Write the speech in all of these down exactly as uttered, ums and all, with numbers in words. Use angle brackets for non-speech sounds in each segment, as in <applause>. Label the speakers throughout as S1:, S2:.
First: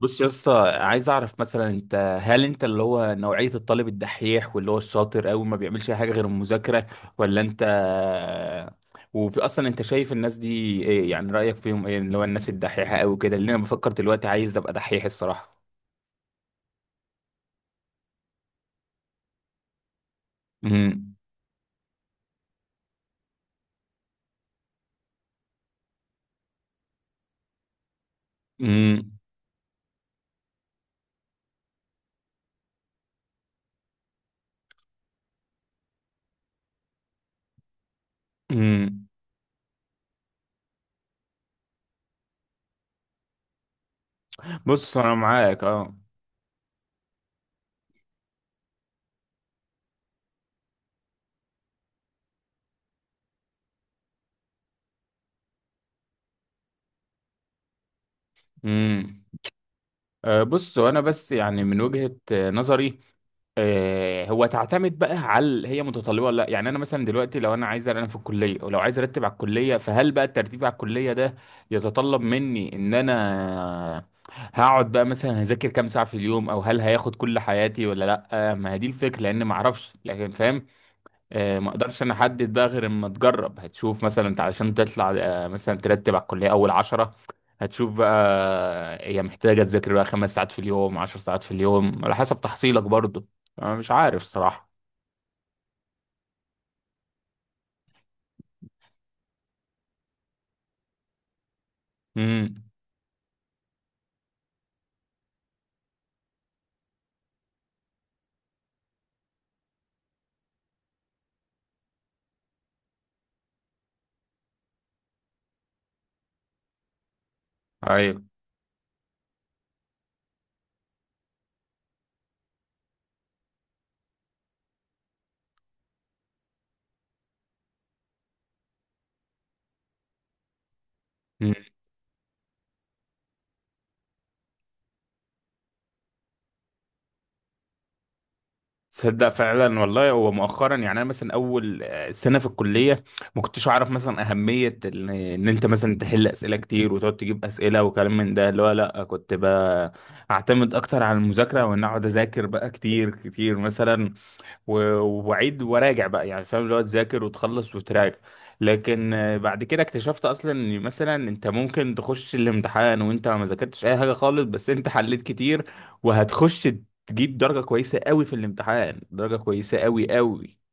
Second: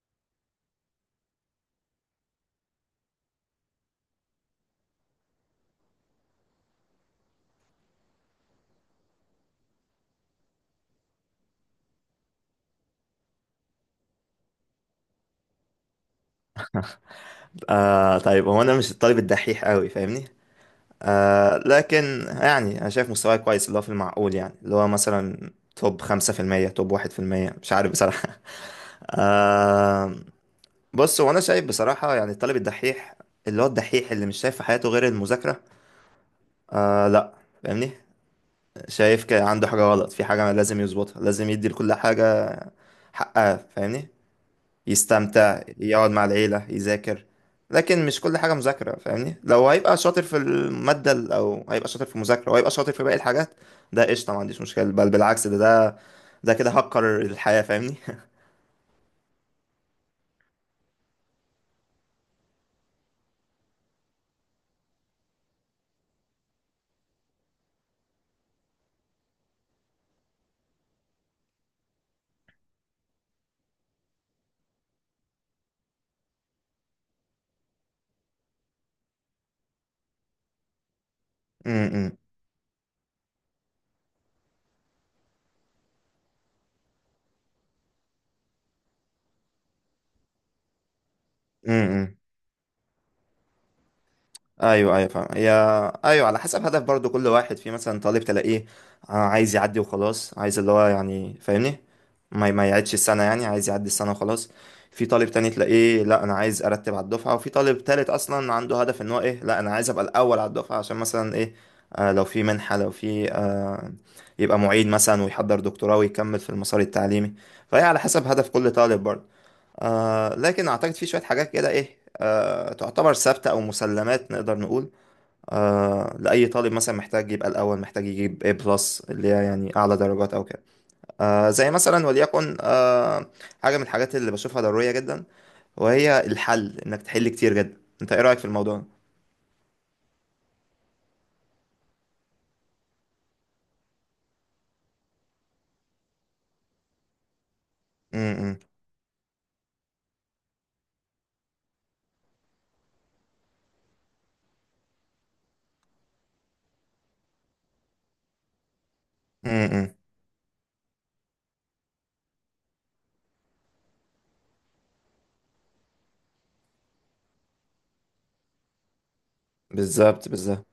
S1: بص يا اسطى، عايز اعرف مثلا انت هل انت اللي هو نوعية الطالب الدحيح واللي هو الشاطر قوي ما بيعملش اي حاجة غير المذاكرة ولا انت؟ واصلا انت شايف الناس دي، ايه يعني رأيك فيهم؟ ايه اللي هو الناس الدحيحة قوي كده؟ اللي انا بفكر دلوقتي عايز ابقى دحيح الصراحة.
S2: آه طيب، هو انا مش الطالب الدحيح قوي، فاهمني؟
S1: امم.
S2: آه لكن يعني انا شايف مستواي كويس، اللي هو في المعقول، يعني اللي هو مثلا توب خمسة في المية، توب واحد في المية، مش عارف بصراحة. <laughs>
S1: امم.
S2: آه. بص، هو انا شايف بصراحة يعني الطالب الدحيح، اللي هو الدحيح، اللي مش شايف في حياته غير المذاكرة. آه، لا. فاهمني؟
S1: امم.
S2: شايف كده عنده حاجة غلط، في حاجة لازم يظبطها، لازم يدي لكل حاجة حقها، فاهمني؟
S1: بص انا
S2: يستمتع،
S1: معاك، اه.
S2: يقعد مع العيلة، يذاكر، لكن مش كل حاجة مذاكرة، فاهمني؟ لو هيبقى شاطر في المادة ال- أو هيبقى شاطر في المذاكرة، وهيبقى شاطر في باقي الحاجات، ده قشطة، ما عنديش مشكلة، بل بالعكس، ده ده ده كده هكر الحياة، فاهمني؟
S1: امم. آه، بص وانا بس يعني من وجهة آه، نظري. آه، هو تعتمد بقى هل هي متطلبه ولا لا، يعني انا مثلا دلوقتي لو انا عايز، انا في الكليه ولو عايز ارتب على الكليه، فهل بقى الترتيب على الكليه ده يتطلب مني ان انا هقعد بقى مثلا هذاكر كام ساعه في اليوم، او هل هياخد كل حياتي ولا لا؟ آه، ما هي دي الفكره، لان ما اعرفش، لكن فاهم. آه،
S2: <laughs>
S1: ما
S2: م-
S1: اقدرش انا
S2: م-
S1: احدد بقى غير اما تجرب، هتشوف مثلا انت علشان تطلع آه، مثلا ترتب على الكليه اول عشرة، هتشوف بقى آه، هي محتاجه تذاكر بقى خمس ساعات في اليوم، عشر ساعات في
S2: م-
S1: اليوم، على
S2: م.
S1: حسب تحصيلك برضو. انا مش عارف صراحه.
S2: ايوه، ايوه، فاهم. هي، ايوه، على حسب هدف برضو كل واحد. في مثلا طالب تلاقيه آه، عايز يعدي وخلاص، عايز اللي هو يعني، فاهمني؟ ما
S1: امم.
S2: ما يعيدش السنه، يعني عايز يعدي السنه وخلاص. في طالب تاني تلاقيه لا انا عايز ارتب على الدفعه، وفي طالب تالت اصلا عنده هدف ان هو ايه، لا انا عايز ابقى الاول على الدفعه عشان مثلا ايه، آه لو في منحه، لو في آه يبقى معيد مثلا، ويحضر دكتوراه، ويكمل في المسار التعليمي. فهي على
S1: ايوه.
S2: حسب هدف كل طالب برضو. آه لكن أعتقد في شوية حاجات كده إيه، آه تعتبر ثابتة أو مسلمات نقدر نقول، آه لأي طالب مثلا، محتاج يبقى الأول، محتاج يجيب A بلس اللي هي يعني أعلى درجات أو كده. آه زي مثلا وليكن، آه حاجة من الحاجات اللي بشوفها ضرورية جدا، وهي الحل. إنك تحل كتير جدا. أنت إيه رأيك في الموضوع؟
S1: تصدق؟ فعلا والله، هو مؤخرا يعني انا مثلا اول آه، سنه في الكليه ما كنتش اعرف مثلا اهميه ال- ان انت مثلا تحل اسئله كتير، وتقعد تجيب اسئله وكلام من ده،
S2: امم.
S1: اللي هو لا، كنت بقى اعتمد اكتر على المذاكره، وان اقعد اذاكر بقى كتير كتير مثلا، و- واعيد وراجع بقى، يعني فاهم، اللي هو تذاكر وتخلص وتراجع. لكن آه، بعد كده
S2: امم.
S1: اكتشفت اصلا ان مثلا انت ممكن تخش الامتحان وانت ما ذاكرتش اي حاجه خالص، بس انت حليت كتير وهتخش تجيب درجه كويسه قوي في الامتحان، درجه كويسه قوي
S2: بالظبط،
S1: قوي.
S2: بالظبط.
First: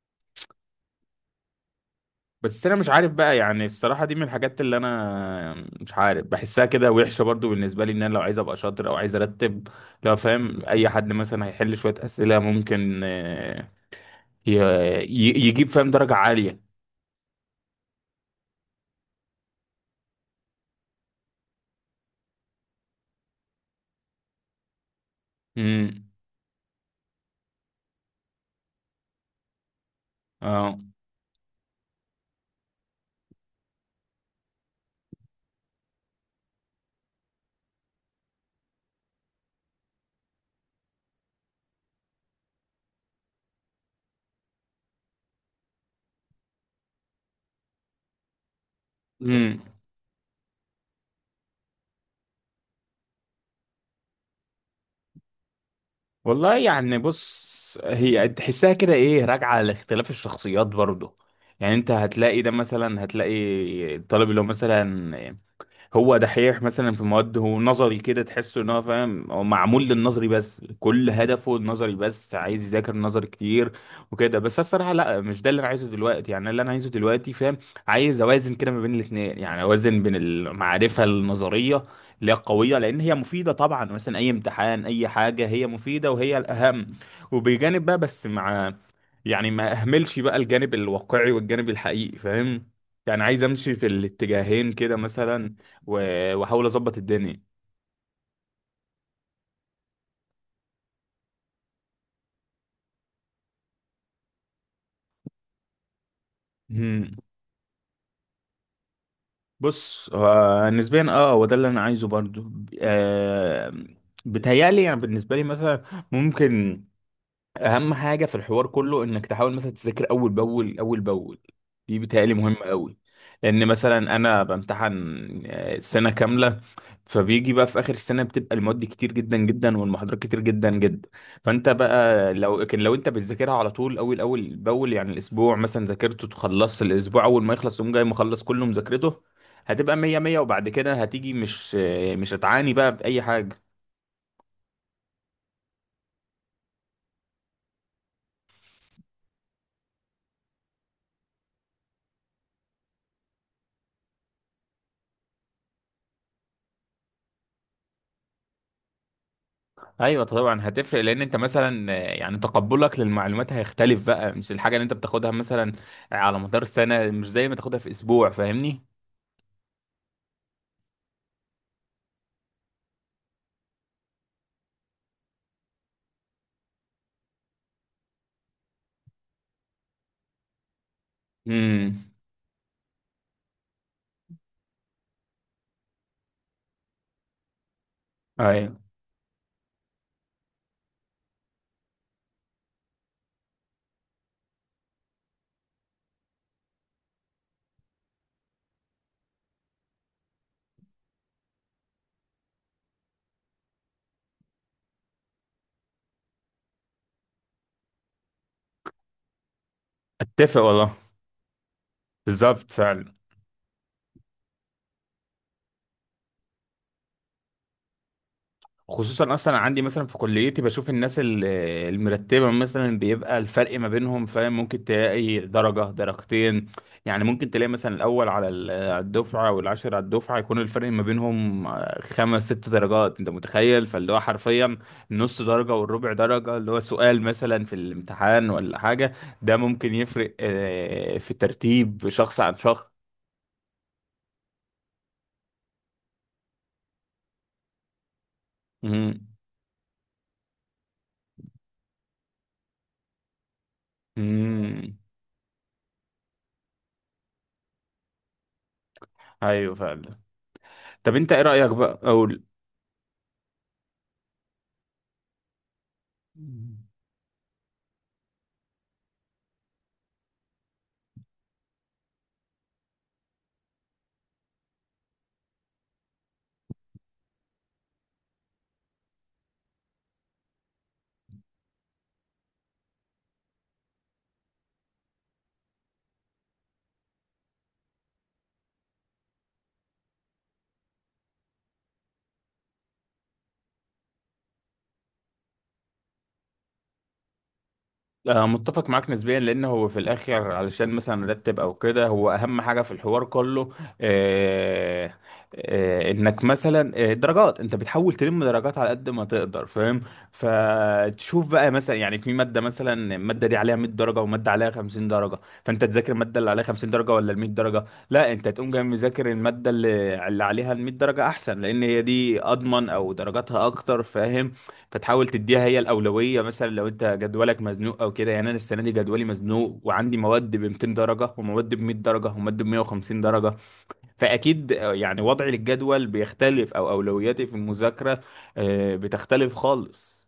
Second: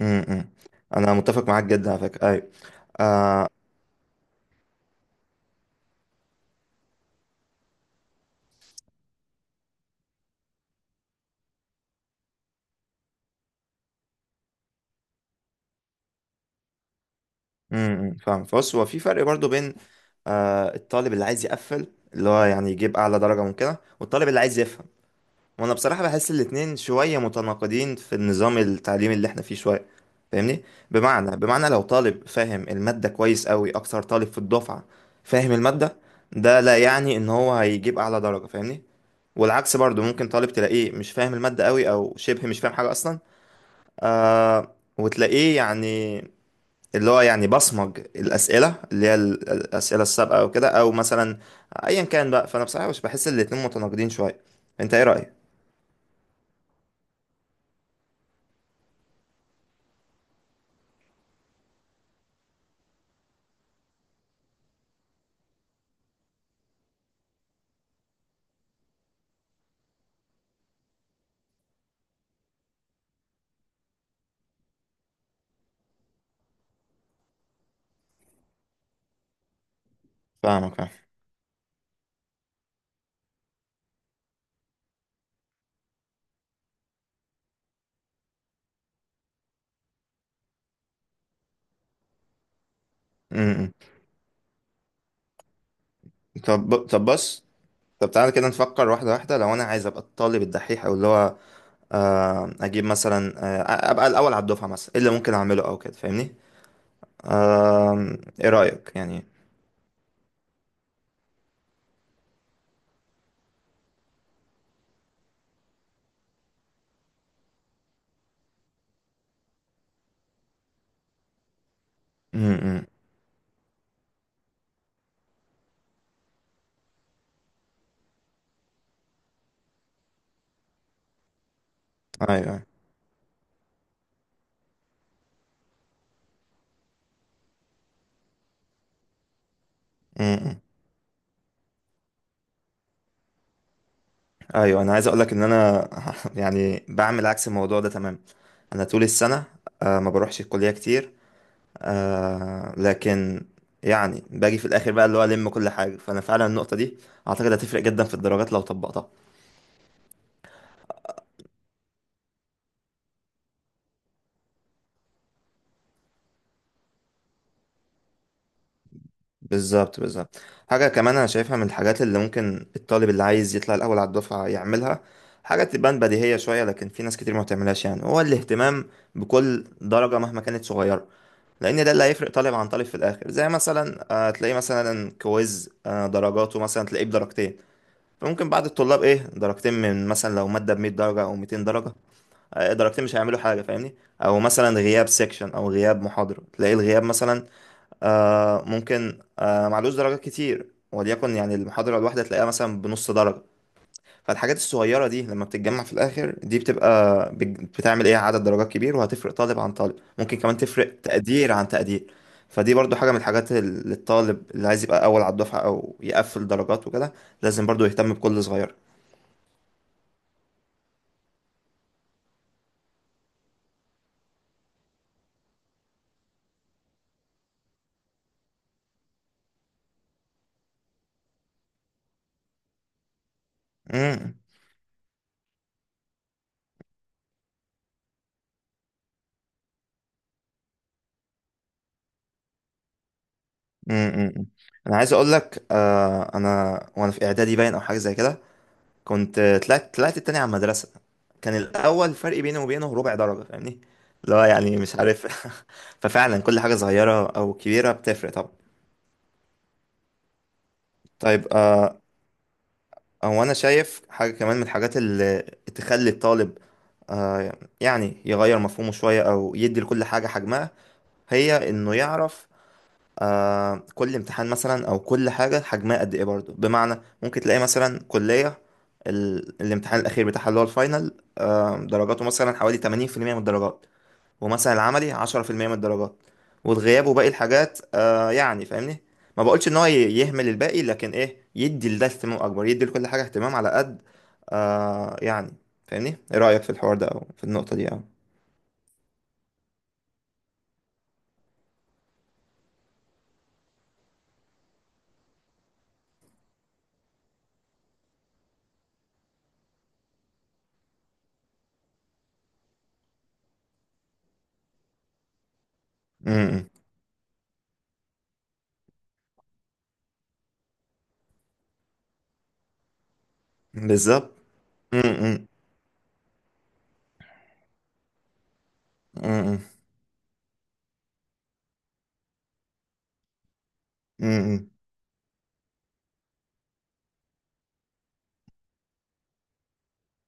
S2: امم. انا متفق معاك جدا على فكره، ايوه.
S1: بس انا مش عارف بقى،
S2: آه.
S1: يعني الصراحه دي من الحاجات اللي انا مش عارف، بحسها كده وحشه برضو بالنسبه لي ان انا لو عايز ابقى شاطر او عايز ارتب، لو فاهم اي حد مثلا هيحل شويه اسئله ممكن آه، ي- ي- يجيب فاهم درجه عاليه.
S2: امم، فاهم. بص، هو في فرق برضو بين آه الطالب اللي عايز يقفل، اللي هو يعني يجيب اعلى درجة ممكنة، والطالب اللي عايز يفهم. وانا بصراحة
S1: امم.
S2: بحس الاتنين شوية متناقضين في النظام التعليمي اللي احنا فيه شوية، فاهمني؟
S1: اه.
S2: بمعنى بمعنى لو طالب فاهم المادة كويس قوي، اكتر طالب في الدفعة فاهم المادة، ده لا يعني ان هو هيجيب اعلى درجة، فاهمني؟ والعكس برضو، ممكن طالب تلاقيه مش فاهم المادة قوي، او شبه مش فاهم حاجة اصلا. آه وتلاقيه يعني، اللي هو يعني بصمج الأسئلة، اللي هي ال-
S1: امم.
S2: الأسئلة السابقة أو كده، أو مثلا أيا كان بقى. فأنا بصراحة مش بحس الاتنين متناقضين شوية. أنت إيه رأيك؟
S1: والله يعني، بص، هي تحسها كده ايه راجعه لاختلاف الشخصيات برضه. يعني انت هتلاقي ده، مثلا هتلاقي الطالب اللي هو مثلا هو دحيح مثلا في مواد، هو نظري كده، تحسه ان هو فاهم، هو معمول للنظري بس، كل هدفه النظري بس، عايز يذاكر نظري كتير وكده. بس أنا الصراحه لا، مش ده اللي انا عايزه دلوقتي، يعني اللي انا عايزه دلوقتي، فاهم، عايز اوازن كده ما بين الاثنين، يعني اوازن بين
S2: فاهمك، فاهم.
S1: المعرفه النظريه اللي هي قويه لان هي مفيده طبعا، مثلا اي امتحان اي حاجه هي مفيده وهي الاهم، وبجانب بقى، بس مع، يعني ما اهملش بقى الجانب الواقعي والجانب الحقيقي، فاهم، يعني
S2: م-
S1: عايز
S2: م.
S1: امشي في الاتجاهين كده مثلا. و- واحاول
S2: طب،
S1: اظبط
S2: طب
S1: الدنيا.
S2: بص. طب تعالى كده نفكر واحدة واحدة. لو أنا عايز أبقى الطالب الدحيح، أو اللي هو آه، أجيب مثلا، آه، أبقى الأول على الدفعة مثلا، إيه اللي ممكن أعمله أو كده، فاهمني؟
S1: مم.
S2: آم، إيه رأيك يعني؟
S1: بص هو نسبيا، اه، هو ده اللي انا عايزه برضو. آه بتهيألي يعني بالنسبه لي مثلا ممكن اهم حاجه في الحوار كله انك تحاول مثلا تذاكر اول باول اول باول، دي بتهيألي
S2: م-
S1: مهمه
S2: م.
S1: قوي. لان مثلا انا بامتحن آه، سنه كامله، فبيجي بقى في اخر السنه بتبقى المواد كتير جدا جدا والمحاضرات كتير جدا جدا، فانت بقى
S2: أيوه،
S1: لو
S2: أيوه.
S1: لكن لو انت بتذاكرها على طول اول اول باول، يعني الاسبوع مثلا ذاكرته تخلص، الاسبوع اول ما يخلص تقوم جاي مخلص كله مذاكرته، هتبقى مية
S2: م-
S1: مية.
S2: م.
S1: وبعد كده هتيجي مش آه، مش هتعاني بقى بأي حاجة.
S2: أيوه، أنا عايز أقولك إن أنا <laughs> يعني بعمل عكس الموضوع ده تماما. انا طول السنه آه، ما بروحش الكليه كتير، آه، لكن يعني باجي في الاخر بقى اللي هو الم كل حاجه. فانا فعلا النقطه دي اعتقد هتفرق جدا في الدرجات لو طبقتها.
S1: ايوه طبعا هتفرق، لان انت مثلا آه، يعني تقبلك للمعلومات هيختلف بقى، مش الحاجه اللي انت بتاخدها مثلا على مدار السنه مش زي ما تاخدها في اسبوع، فاهمني.
S2: بالظبط، بالظبط. حاجه كمان انا شايفها من الحاجات اللي ممكن الطالب اللي عايز يطلع الاول على الدفعه يعملها، حاجه تبان بديهيه شويه لكن في ناس كتير ما بتعملهاش، يعني هو الاهتمام بكل درجه مهما كانت صغيره، لان ده
S1: امم.
S2: اللي هيفرق طالب عن طالب في الاخر. زي مثلا آه، تلاقيه مثلا كويز، آه، درجاته مثلا تلاقيه بدرجتين، فممكن بعض
S1: ايوه.
S2: الطلاب ايه، درجتين من مثلا لو مادة ب مية درجة او ميتين درجة، آه، درجتين مش هيعملوا حاجة، فاهمني؟ او مثلا غياب سيكشن، او غياب محاضرة، تلاقي الغياب مثلا آه ممكن آه معلوش درجات كتير، وليكن يعني المحاضرة الواحدة تلاقيها مثلا بنص درجة. فالحاجات الصغيرة دي لما بتتجمع في الاخر، دي بتبقى بت- بتعمل ايه، عدد درجات كبير، وهتفرق طالب عن طالب، ممكن
S1: اتفق
S2: كمان
S1: والله.
S2: تفرق تقدير عن تقدير.
S1: بالظبط
S2: فدي برضو حاجة
S1: فعلا.
S2: من الحاجات اللي الطالب اللي عايز يبقى اول على الدفعة او يقفل درجات وكده لازم برضو يهتم بكل صغير.
S1: خصوصا اصلا عندي مثلا في كليتي بشوف الناس ال- المرتبه، مثلا بيبقى الفرق ما بينهم، فاهم، ممكن تلاقي درجه درجتين. يعني ممكن تلاقي مثلا الاول على ال- على الدفعه والعاشر على الدفعه يكون الفرق ما بينهم خمس ست درجات. انت متخيل؟ فاللي هو
S2: امم.
S1: حرفيا النص درجه والربع درجه، اللي هو سؤال مثلا في الامتحان ولا حاجه، ده ممكن يفرق آه، في ترتيب شخص عن شخص.
S2: امم. امم، امم. انا عايز اقول لك، آه انا وانا في اعدادي، باين او حاجه زي كده،
S1: امم.
S2: كنت طلعت طلعت التاني على المدرسه، كان الاول فرق بيني وبينه ربع درجه، فاهمني؟ لا يعني مش
S1: امم.
S2: عارف. <laughs> ففعلا كل حاجه صغيره او كبيره بتفرق طبعا.
S1: ايوه فعلا. طب انت ايه
S2: طيب،
S1: رايك بقى؟
S2: آه هو انا شايف حاجه كمان من الحاجات اللي تخلي الطالب
S1: اقول.
S2: آه يعني يغير مفهومه شويه، او يدي لكل حاجه حجمها، هي انه يعرف آه كل امتحان مثلا، او كل حاجه حجمها قد ايه برضو. بمعنى ممكن تلاقي مثلا كليه، ال... الامتحان الاخير بتاعها اللي هو الفاينل آه درجاته مثلا حوالي ثمانين في المية من الدرجات، ومثلا العملي عشرة في المية من الدرجات، والغياب وباقي الحاجات، آه يعني فاهمني؟ ما بقولش ان هو ي- يهمل الباقي، لكن ايه، يدي لده اهتمام اكبر، يدي لكل حاجه اهتمام على قد آه يعني، فاهمني؟ ايه رايك في الحوار ده او في النقطه دي، او
S1: آه، متفق معاك نسبيا، لان هو في الاخر علشان مثلا نرتب او كده، هو اهم حاجه في الحوار كله، آه آه انك مثلا آه، درجات انت بتحاول تلم درجات على قد ما تقدر، فاهم. فتشوف بقى مثلا، يعني في ماده مثلا الماده دي عليها مائة درجه وماده عليها خمسين درجه، فانت تذاكر
S2: م-
S1: الماده اللي عليها
S2: م.
S1: خمسين درجه ولا ال مائة درجه؟ لا، انت تقوم جاي مذاكر الماده اللي, اللي عليها ال مائة درجه احسن، لان هي دي اضمن او درجاتها اكتر،
S2: بالظبط.
S1: فاهم.
S2: م-
S1: فتحاول
S2: م.
S1: تديها هي الأولوية، مثلا لو أنت جدولك مزنوق أو كده. يعني أنا السنة دي
S2: م-
S1: جدولي
S2: م.
S1: مزنوق وعندي مواد ب ميتين درجة ومواد ب مائة درجة ومواد ب مية وخمسين درجة،
S2: م- م.
S1: فأكيد آه، يعني وضعي للجدول بيختلف أو أولوياتي في المذاكرة آه، بتختلف خالص.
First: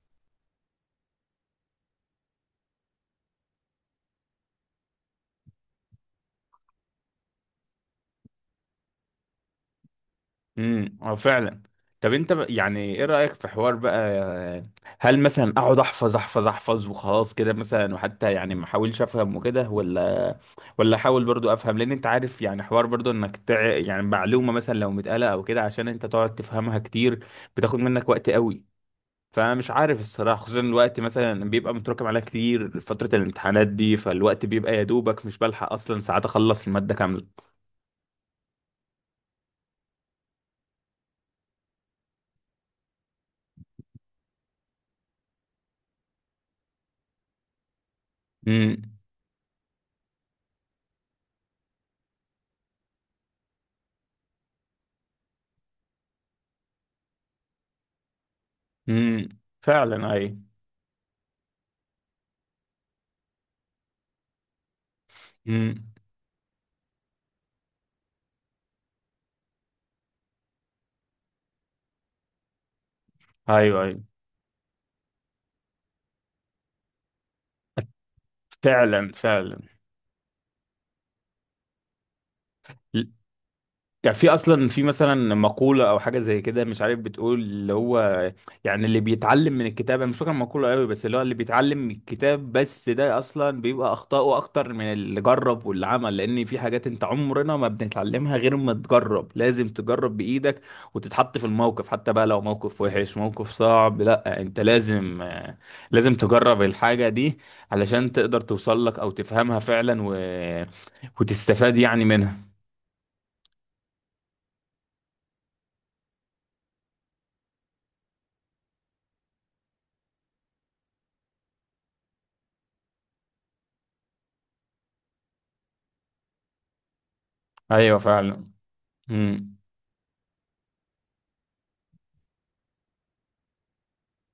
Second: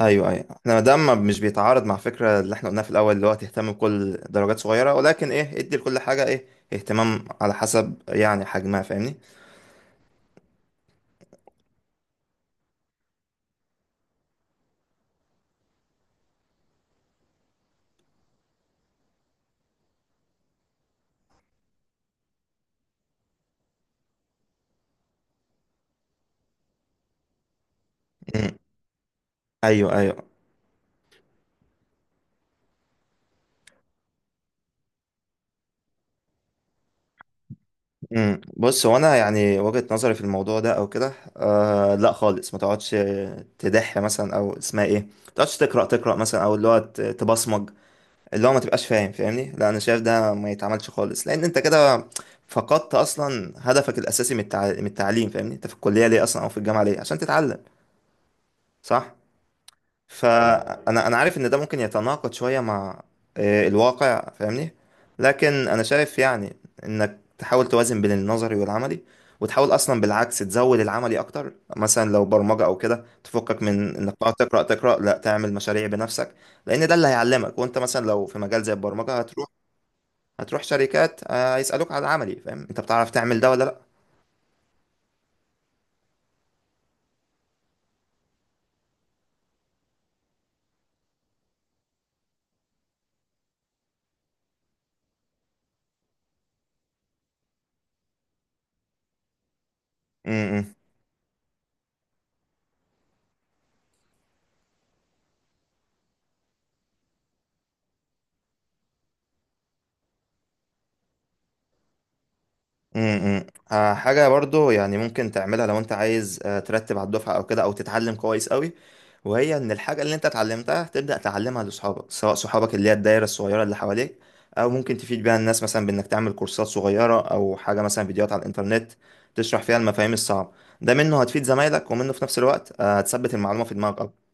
S2: ايوه، ايوه. احنا ما دام ما- مش بيتعارض مع فكره اللي احنا قلناها في الاول، اللي هو تهتم بكل درجات صغيره، ولكن ايه ادي لكل حاجه ايه اهتمام على حسب يعني حجمها، فاهمني؟
S1: امم. اه فعلا. طب انت ب- يعني ايه رأيك في حوار بقى، هل مثلا اقعد احفظ احفظ احفظ وخلاص كده مثلا، وحتى يعني ما احاولش افهم وكده، ولا ولا احاول برضو افهم، لان انت عارف يعني حوار برضو انك تع... يعني معلومة مثلا لو متقالة او كده عشان انت تقعد تفهمها كتير بتاخد منك وقت
S2: امم،
S1: قوي. فمش
S2: ايوه،
S1: عارف
S2: ايوه.
S1: الصراحة، خصوصا الوقت مثلا بيبقى متراكم عليها كتير، فترة الامتحانات دي فالوقت بيبقى يا دوبك مش بلحق اصلا ساعات اخلص المادة كاملة.
S2: امم، بص هو انا يعني وجهه نظري في الموضوع ده او كده، آه لا خالص، ما تقعدش تدح مثلا، او اسمها ايه، ما تقعدش تقرا تقرا مثلا، او اللي هو ت- تبصمج، اللي هو ما
S1: امم.
S2: تبقاش فاهم، فاهمني؟ لا، انا شايف ده ما يتعملش خالص، لان انت كده فقدت اصلا هدفك الاساسي من التع- من التعليم، فاهمني؟ انت في الكليه ليه اصلا، او في الجامعه ليه؟ عشان تتعلم. صح.
S1: امم. فعلا اي.
S2: فانا، انا عارف ان ده ممكن يتناقض شويه مع آه، الواقع، فاهمني؟ لكن انا
S1: امم.
S2: شايف يعني، انك تحاول توازن بين النظري والعملي، وتحاول اصلا بالعكس تزود العملي اكتر، مثلا لو برمجه او كده، تفكك
S1: ايوه
S2: من
S1: ايوه.
S2: انك تقعد تقرا تقرا، لا، تعمل مشاريع بنفسك، لان ده اللي هيعلمك. وانت مثلا لو في مجال زي
S1: فعلا
S2: البرمجه هتروح،
S1: فعلا.
S2: هتروح شركات، آه، هيسالوك على العملي، فاهم؟ انت بتعرف تعمل ده ولا لا؟
S1: يعني في اصلا في مثلا مقولة او حاجة زي كده مش عارف، بتقول اللي هو، يعني اللي بيتعلم من الكتاب، انا مش فاكر المقولة قوي، بس اللي هو اللي بيتعلم من الكتاب بس ده اصلا بيبقى اخطائه اكتر من اللي جرب واللي عمل، لان في حاجات انت عمرنا ما بنتعلمها غير ما تجرب، لازم تجرب
S2: م-
S1: بايدك
S2: م.
S1: وتتحط في الموقف، حتى بقى لو موقف وحش موقف صعب، لا انت لازم آه، لازم تجرب الحاجة دي علشان تقدر توصل لك او تفهمها فعلا، و... وتستفاد يعني منها.
S2: امم، امم. آه، حاجة برضو يعني ممكن تعملها لو انت عايز آه، ترتب على الدفعة او كده، او تتعلم كويس قوي، وهي ان الحاجة اللي انت اتعلمتها تبدأ تعلمها لصحابك، سواء صحابك اللي هي الدايرة الصغيرة اللي حواليك، او ممكن تفيد بيها الناس مثلا بانك تعمل كورسات صغيرة، او حاجة
S1: ايوه
S2: مثلا فيديوهات على
S1: فعلا.
S2: الانترنت،
S1: مم.
S2: تشرح فيها المفاهيم الصعبة. ده منه هتفيد زمايلك، ومنه في نفس الوقت آه، هتثبت المعلومة في دماغك.